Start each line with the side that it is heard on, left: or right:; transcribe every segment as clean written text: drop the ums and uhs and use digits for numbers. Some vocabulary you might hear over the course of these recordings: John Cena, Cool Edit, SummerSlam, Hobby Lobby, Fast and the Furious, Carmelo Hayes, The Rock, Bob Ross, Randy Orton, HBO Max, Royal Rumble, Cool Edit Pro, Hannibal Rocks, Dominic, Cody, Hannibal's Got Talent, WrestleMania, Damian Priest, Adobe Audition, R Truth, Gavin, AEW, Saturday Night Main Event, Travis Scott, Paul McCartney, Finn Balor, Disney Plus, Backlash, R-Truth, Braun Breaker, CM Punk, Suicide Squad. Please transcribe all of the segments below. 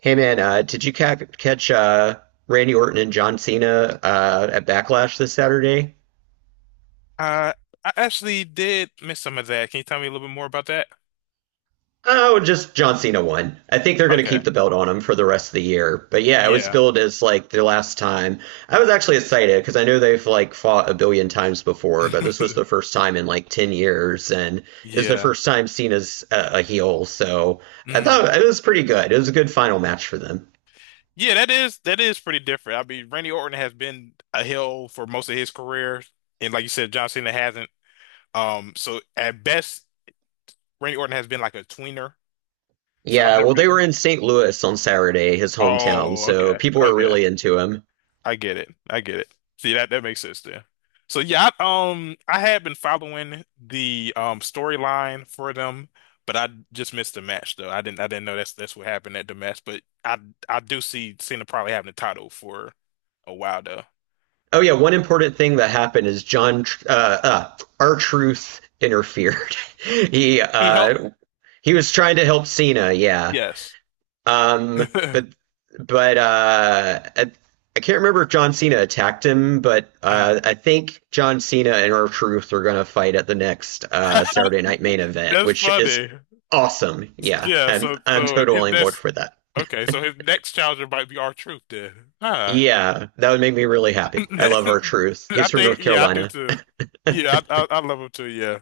right: Hey man, did you ca catch Randy Orton and John Cena at Backlash this Saturday?
left: Uh, I actually did miss some of that. Can you tell me a little bit more about that?
right: Oh, just John Cena won. I think they're going to keep
left: Okay.
right: the belt on him for the rest of the year. But yeah, it was
left: Yeah.
right: billed as like the last time. I was actually excited because I know they've like fought a billion times before, but this was the first time in like 10 years, and it was the
left: Yeah.
right: first time Cena's a heel. So I
left: Mm.
right: thought it was pretty good. It was a good final match for them.
left: Yeah, that is pretty different. I mean, Randy Orton has been a heel for most of his career, and like you said, John Cena hasn't. So at best, Randy Orton has been like a tweener. So I've
right: Yeah, well, they were
left: never.
right: in St. Louis on Saturday, his hometown,
left: Oh,
right: so people were
left: okay.
right: really into him.
left: I get it. I get it. See that makes sense there. So yeah, I had been following the storyline for them, but I just missed the match though. I didn't know that's what happened at the match. But I do see Cena probably having the title for a while though.
right: Oh yeah, one important thing that happened is John Truth interfered. he
left: He helped.
right: uh he was trying to help Cena, yeah.
left: Yes.
right: But but uh at, I can't remember if John Cena attacked him, but
left: Mm.
right: I think John Cena and R Truth are going to fight at the next Saturday Night Main Event,
left: That's
right: which is
left: funny.
right: awesome. Yeah,
left: Yeah.
right: I'm
left: So
right: I'm
left: so his
right: totally on board
left: next
right: for that.
left: okay. So his next challenger might be our truth then. Huh.
right: Yeah, that would make me really happy. I love R Truth.
left: I
right: He's from
left: think,
right: North
left: yeah, I do
right: Carolina.
left: too. Yeah, I love him too. Yeah,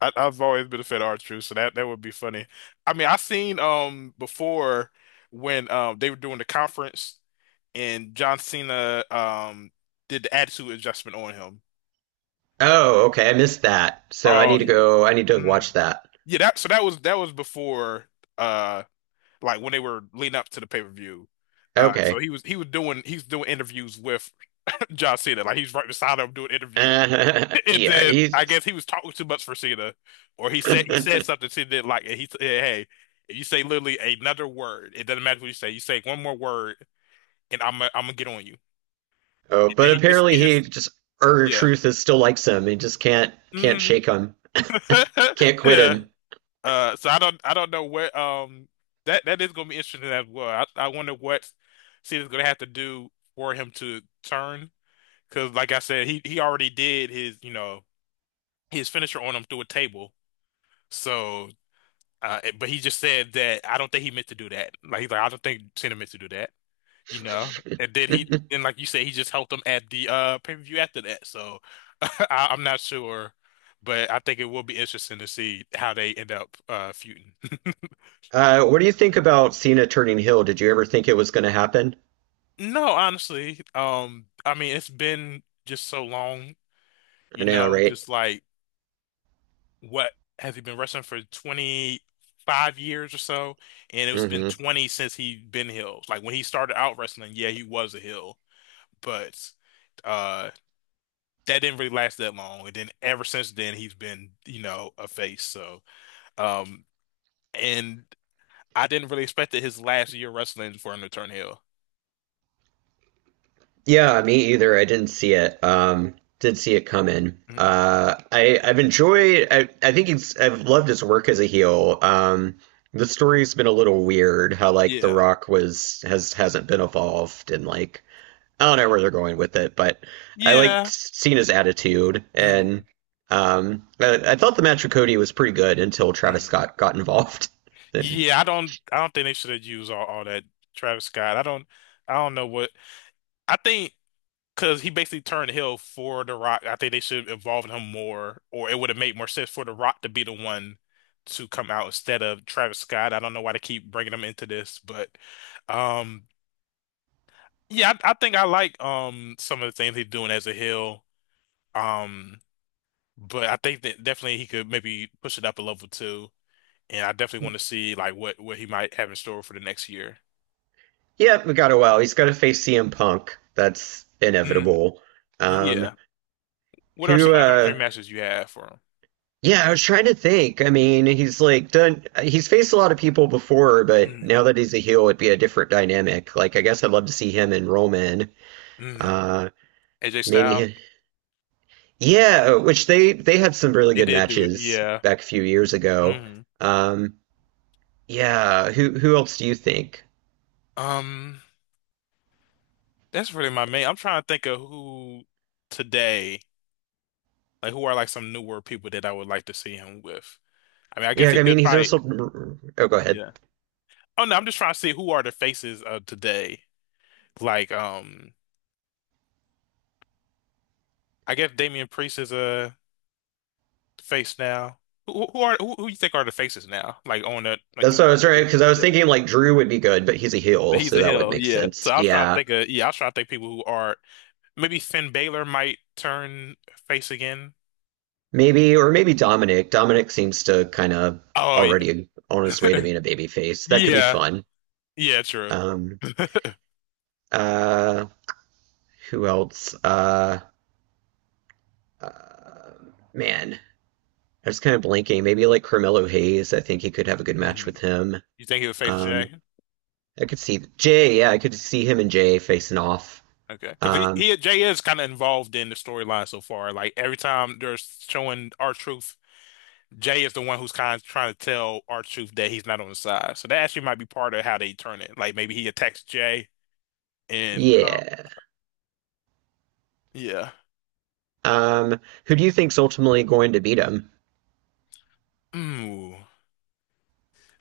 left: I've always been a fan of R-Truth, so that would be funny. I mean, I seen before when they were doing the conference and John Cena did the attitude adjustment on him.
right: Oh, okay, I missed that. So
left: Oh yeah.
right: I need to watch
left: Mhm.
right: that.
left: Yeah, that was before uh like when they were leading up to the pay-per-view.
right: Okay.
left: He's doing interviews with John Cena. Like he's right beside him doing interviews. And
right: Yeah,
left: then I
right: he's.
left: guess he was talking too much for Cena, or he said something Cena didn't like, and he said, "Hey, if you say literally another word, it doesn't matter what you say. You say one more word, and I'm gonna get on you."
right: Oh, but
left: And he
right: apparently he
left: just
right: just Urger
left: yeah
right: Truth is still likes him. He just can't
left: mm.
right: shake him. Can't quit
left: yeah.
right: him.
left: So I don't know what that is gonna be interesting as well. I wonder what Cena's gonna have to do for him to turn, because like I said, he already did his his finisher on him through a table. So But he just said that I don't think he meant to do that. Like he's like, I don't think Cena meant to do that, you know. And then he, and like you said, he just helped him at the pay-per-view after that. So I'm not sure, but I think it will be interesting to see how they end up feuding.
right: What do you think about Cena turning heel? Did you ever think it was going to happen?
left: No, honestly, I mean, it's been just so long,
right: I
left: you
right: know,
left: know,
right: right?
left: just like what has he been wrestling for 25 years or so? And it's been
right: Mm-hmm.
left: 20 since he been heels. Like when he started out wrestling, yeah, he was a heel. But uh that didn't really last that long. And then ever since then he's been, you know, a face. So um and I didn't really expect that his last year wrestling for him to turn heel.
right: Yeah, me either. I didn't see it. Did see it coming.
left: Mm-mm.
right: I think it's. I've loved his work as a heel. The story's been a little weird. How like The
left: Yeah.
right: Rock was has hasn't been evolved, and like I don't know where they're going with it. But I liked
left: Yeah.
right: seeing his attitude,
left: Mm.
right: and I thought the match with Cody was pretty good until Travis
left: Mm.
right: Scott got involved. Then
left: Yeah, I don't think they should have used all that Travis Scott. I don't know what I think, because he basically turned Hill for The Rock. I think they should involve him more, or it would have made more sense for The Rock to be the one to come out instead of Travis Scott. I don't know why they keep bringing him into this, but um, yeah, I think I like some of the things he's doing as a Hill. Um, but I think that definitely he could maybe push it up a level too, and I definitely want to see like what he might have in store for the next year.
right: yeah, we got a while. He's got to face CM Punk. That's
left: Mm,
right: inevitable. Um,
left: yeah. What are some
right: who
left: other dream matches you have for
right: yeah, I was trying to think. I mean, he's like done he's faced a lot of people before, but
left: him?
right: now that he's a heel it'd be a different dynamic. Like I guess I'd love to see him and Roman.
left: Mm, mm.
right: Uh
left: AJ Styles.
right: maybe yeah, which they had some really
left: They
right: good
left: did do it.
right: matches
left: Yeah.
right: back a few years ago.
left: hmm
right: Um yeah, who else do you think?
left: Um, that's really my main. I'm trying to think of who today, like who are like some newer people that I would like to see him with. I mean, I
right: Yeah,
left: guess he
right: I
left: could
right: mean, he's
left: fight.
right: also oh, go ahead.
left: Yeah. Oh no, I'm just trying to see who are the faces of today. Like, I guess Damian Priest is a face now. Who you think are the faces now? Like on the like
right: That's
left: you.
right: what I was right because I was
left: Yeah.
right: thinking like Drew would be good, but he's a heel,
left: He's
right: so
left: a
right: that would
left: heel.
right: make
left: Yeah.
right: sense. Yeah.
left: I was trying to think people who are maybe Finn Balor might turn face again.
right: Maybe, or maybe Dominic. Dominic seems to kind of
left: Oh,
right: already on his way to being a babyface. That could be
left: Yeah,
right: fun.
left: yeah, true.
right: Um, uh, who else? Uh, man, I was kind of blanking. Maybe like Carmelo Hayes. I think he could have a good match
left: Mhm.
right: with him.
left: You think he'll face
right: Um,
left: Jay?
right: I could see Jay. Yeah, I could see him and Jay facing off.
left: Okay, because
right: Um,
left: he Jay is kind of involved in the storyline so far. Like every time they're showing R-Truth, Jay is the one who's kind of trying to tell R-Truth that he's not on his side. So that actually might be part of how they turn it. Like maybe he attacks Jay, and
right: yeah.
left: yeah,
right: Um, who do you think's ultimately going to beat him?
left: Ooh,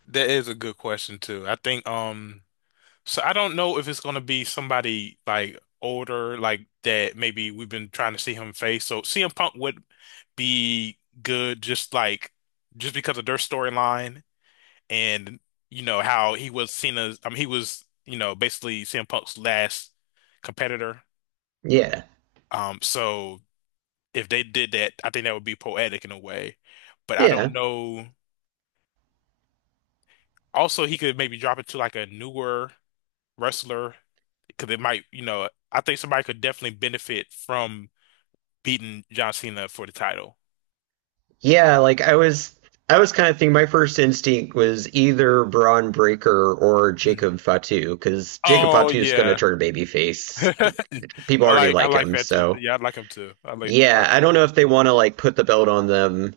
left: that is a good question too. I think So I don't know if it's gonna be somebody like older, like that maybe we've been trying to see him face. So CM Punk would be good just because of their storyline and you know how he was Cena's I mean he was, you know, basically CM Punk's last competitor.
right: Yeah.
left: So if they did that, I think that would be poetic in a way. But I
right: Yeah.
left: don't know. Also he could maybe drop it to like a newer wrestler because it might, you know, I think somebody could definitely benefit from beating John Cena for the title.
right: Yeah, I was kind of thinking my first instinct was either Braun Breaker or
left: Mhm.
right: Jacob Fatu, because Jacob
left: Oh
right: Fatu is going to
left: yeah,
right: turn babyface.
left: I
right: People already
left: like I
right: like
left: like
right: him,
left: that too.
right: so
left: Yeah, I like him too. I like I
right: yeah,
left: like
right: I
left: that.
right: don't know if they want to like put the belt on them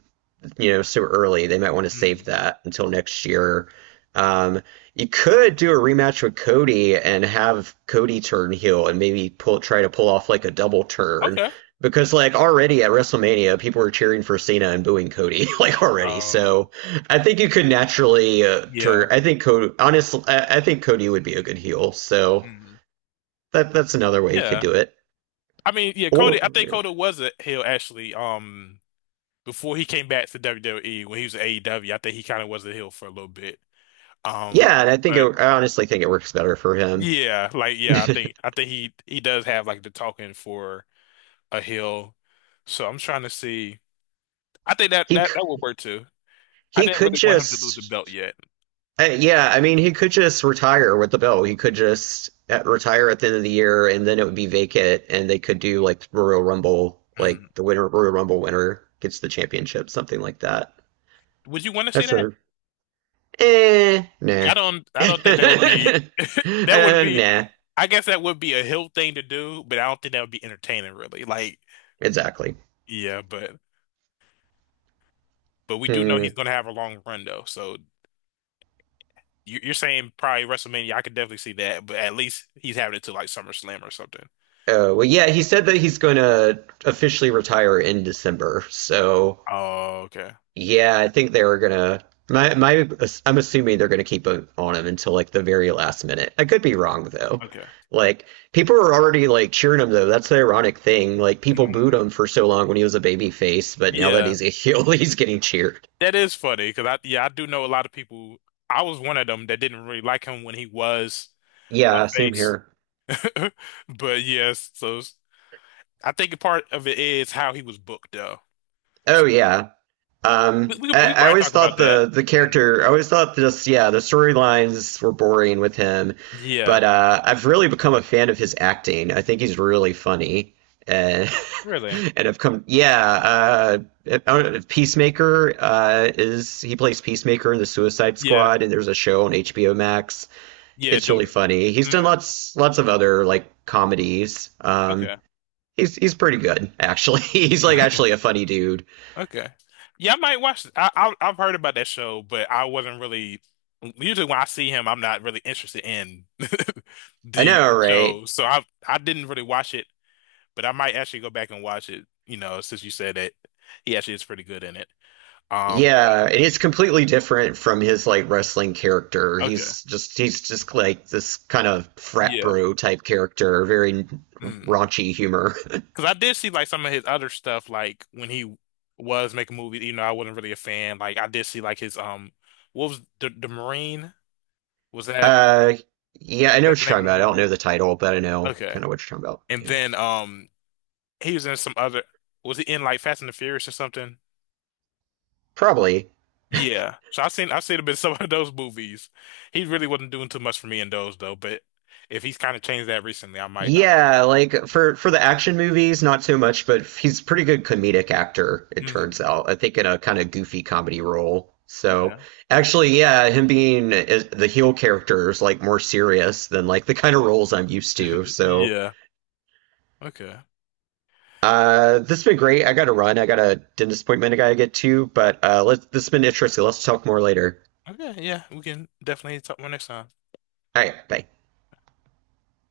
right: you know, so early. They might want to save
left: Mm.
right: that until next year. Um, you could do a rematch with Cody and have Cody turn heel and maybe pull try to pull off like a double turn
left: Okay.
right: because like already at WrestleMania people were cheering for Cena and booing Cody like already.
left: Oh
right: So I think you could naturally turn.
left: yeah.
right: I think Cody honestly I think Cody would be a good heel. So
left: Mm.
right: that that's another way you could
left: Yeah.
right: do it.
left: I mean, yeah,
right: Or
left: Cody. I think Cody was a heel actually. Before he came back to WWE when he was at AEW, I think he kind of was a heel for a little bit. Um,
right: yeah, and I think
left: but
right: it, I honestly think it works better for him.
left: yeah, like yeah, I think I think he does have like the talking for a hill. So I'm trying to see. I think that
right: He
left: that that would work too. I
right: He
left: didn't
right: could
left: really want him to lose the belt
right: just,
left: yet.
right: yeah, I mean, he could just retire with the belt. He could just retire at the end of the year, and then it would be vacant, and they could do like Royal Rumble,
left: Mm.
right: like Royal Rumble winner gets the championship, something like that.
left: Would you want to see
right: That's
left: that?
right: a,
left: Yeah,
right: nah.
left: I don't think that would be that would be
right: Nah,
left: I guess that would be a hill thing to do, but I don't think that would be entertaining really. Like
right: exactly.
left: yeah, but we do know
right: Hmm.
left: he's gonna have a long run though. So you, you're saying probably WrestleMania. I could definitely see that, but at least he's having it to like SummerSlam or something.
right: Oh, well, yeah, he said that he's going to officially retire in December, so
left: Oh, okay.
right: yeah, I think they were gonna. My, I'm assuming they're gonna keep it on him until like the very last minute. I could be wrong though.
left: Okay.
right: Like people were already like cheering him though. That's the ironic thing. Like people booed him for so long when he was a baby face, but now that
left: Yeah,
right: he's a heel, he's getting cheered.
left: that is funny because I do know a lot of people. I was one of them that didn't really like him when he was a
right: Yeah, same
left: face.
right: here.
left: But yes, I think a part of it is how he was booked though.
right: Oh
left: S-
right: yeah.
left: We
right: Um, I,
left: we could
right: I
left: probably
right: always
left: talk about
right: thought
left: that.
right: the
left: Mm.
right: character. I always thought this. Yeah, the storylines were boring with him,
left: Yeah,
right: but I've really become a fan of his acting. I think he's really funny, and
left: really.
right: and I've come. Yeah, I don't know, Peacemaker is he plays Peacemaker in the Suicide
left: Yeah,
right: Squad, and there's a show on HBO Max.
left: yeah.
right: It's
left: Doom.
right: really funny. He's done
left: Mm.
right: lots of other like comedies.
left: Okay.
right: He's pretty good actually. he's like actually a funny dude.
left: Okay. Yeah, I might watch. It. I've heard about that show, but I wasn't really. Usually, when I see him, I'm not really interested in
right: I
left: the
right: know, right?
left: show, so I didn't really watch it. But I might actually go back and watch it. You know, since you said that he actually is pretty good in it. Um. but-
right: Yeah, and it's completely different from his like wrestling character.
left: Okay.
right: He's just like this kind of frat
left: Yeah.
right: bro type character, very
left: Mm.
right: raunchy humor.
left: Because I did see like some of his other stuff, like when he was making movies. You know, I wasn't really a fan. Like I did see like his what was the Marine? Was
right: Uh, yeah, I know
left: that
right: what
left: the
right: you're
left: name of
right: talking
left: the
right: about. I don't
left: movie?
right: know the title, but I know
left: Okay.
right: kind of what you're talking about.
left: And
right: Yeah,
left: then he was in some other was he in like Fast and the Furious or something?
right: probably.
left: Yeah. So I've seen a bit of some of those movies. He really wasn't doing too much for me in those though, but if he's kind of changed that recently,
right: Yeah, like for the action movies, not so much, but he's a pretty good comedic actor, it turns
left: mm,
right: out. I think in a kind of goofy comedy role. So
left: okay.
right: actually, yeah, the heel character is like more serious than like the kind of roles I'm used to. So
left: Yeah. Okay.
right: this has been great. I gotta run. I got a dentist appointment I gotta get to, but let's this has been interesting. Let's talk more later.
left: Okay, yeah, we can definitely talk more next time.
right: All right, bye.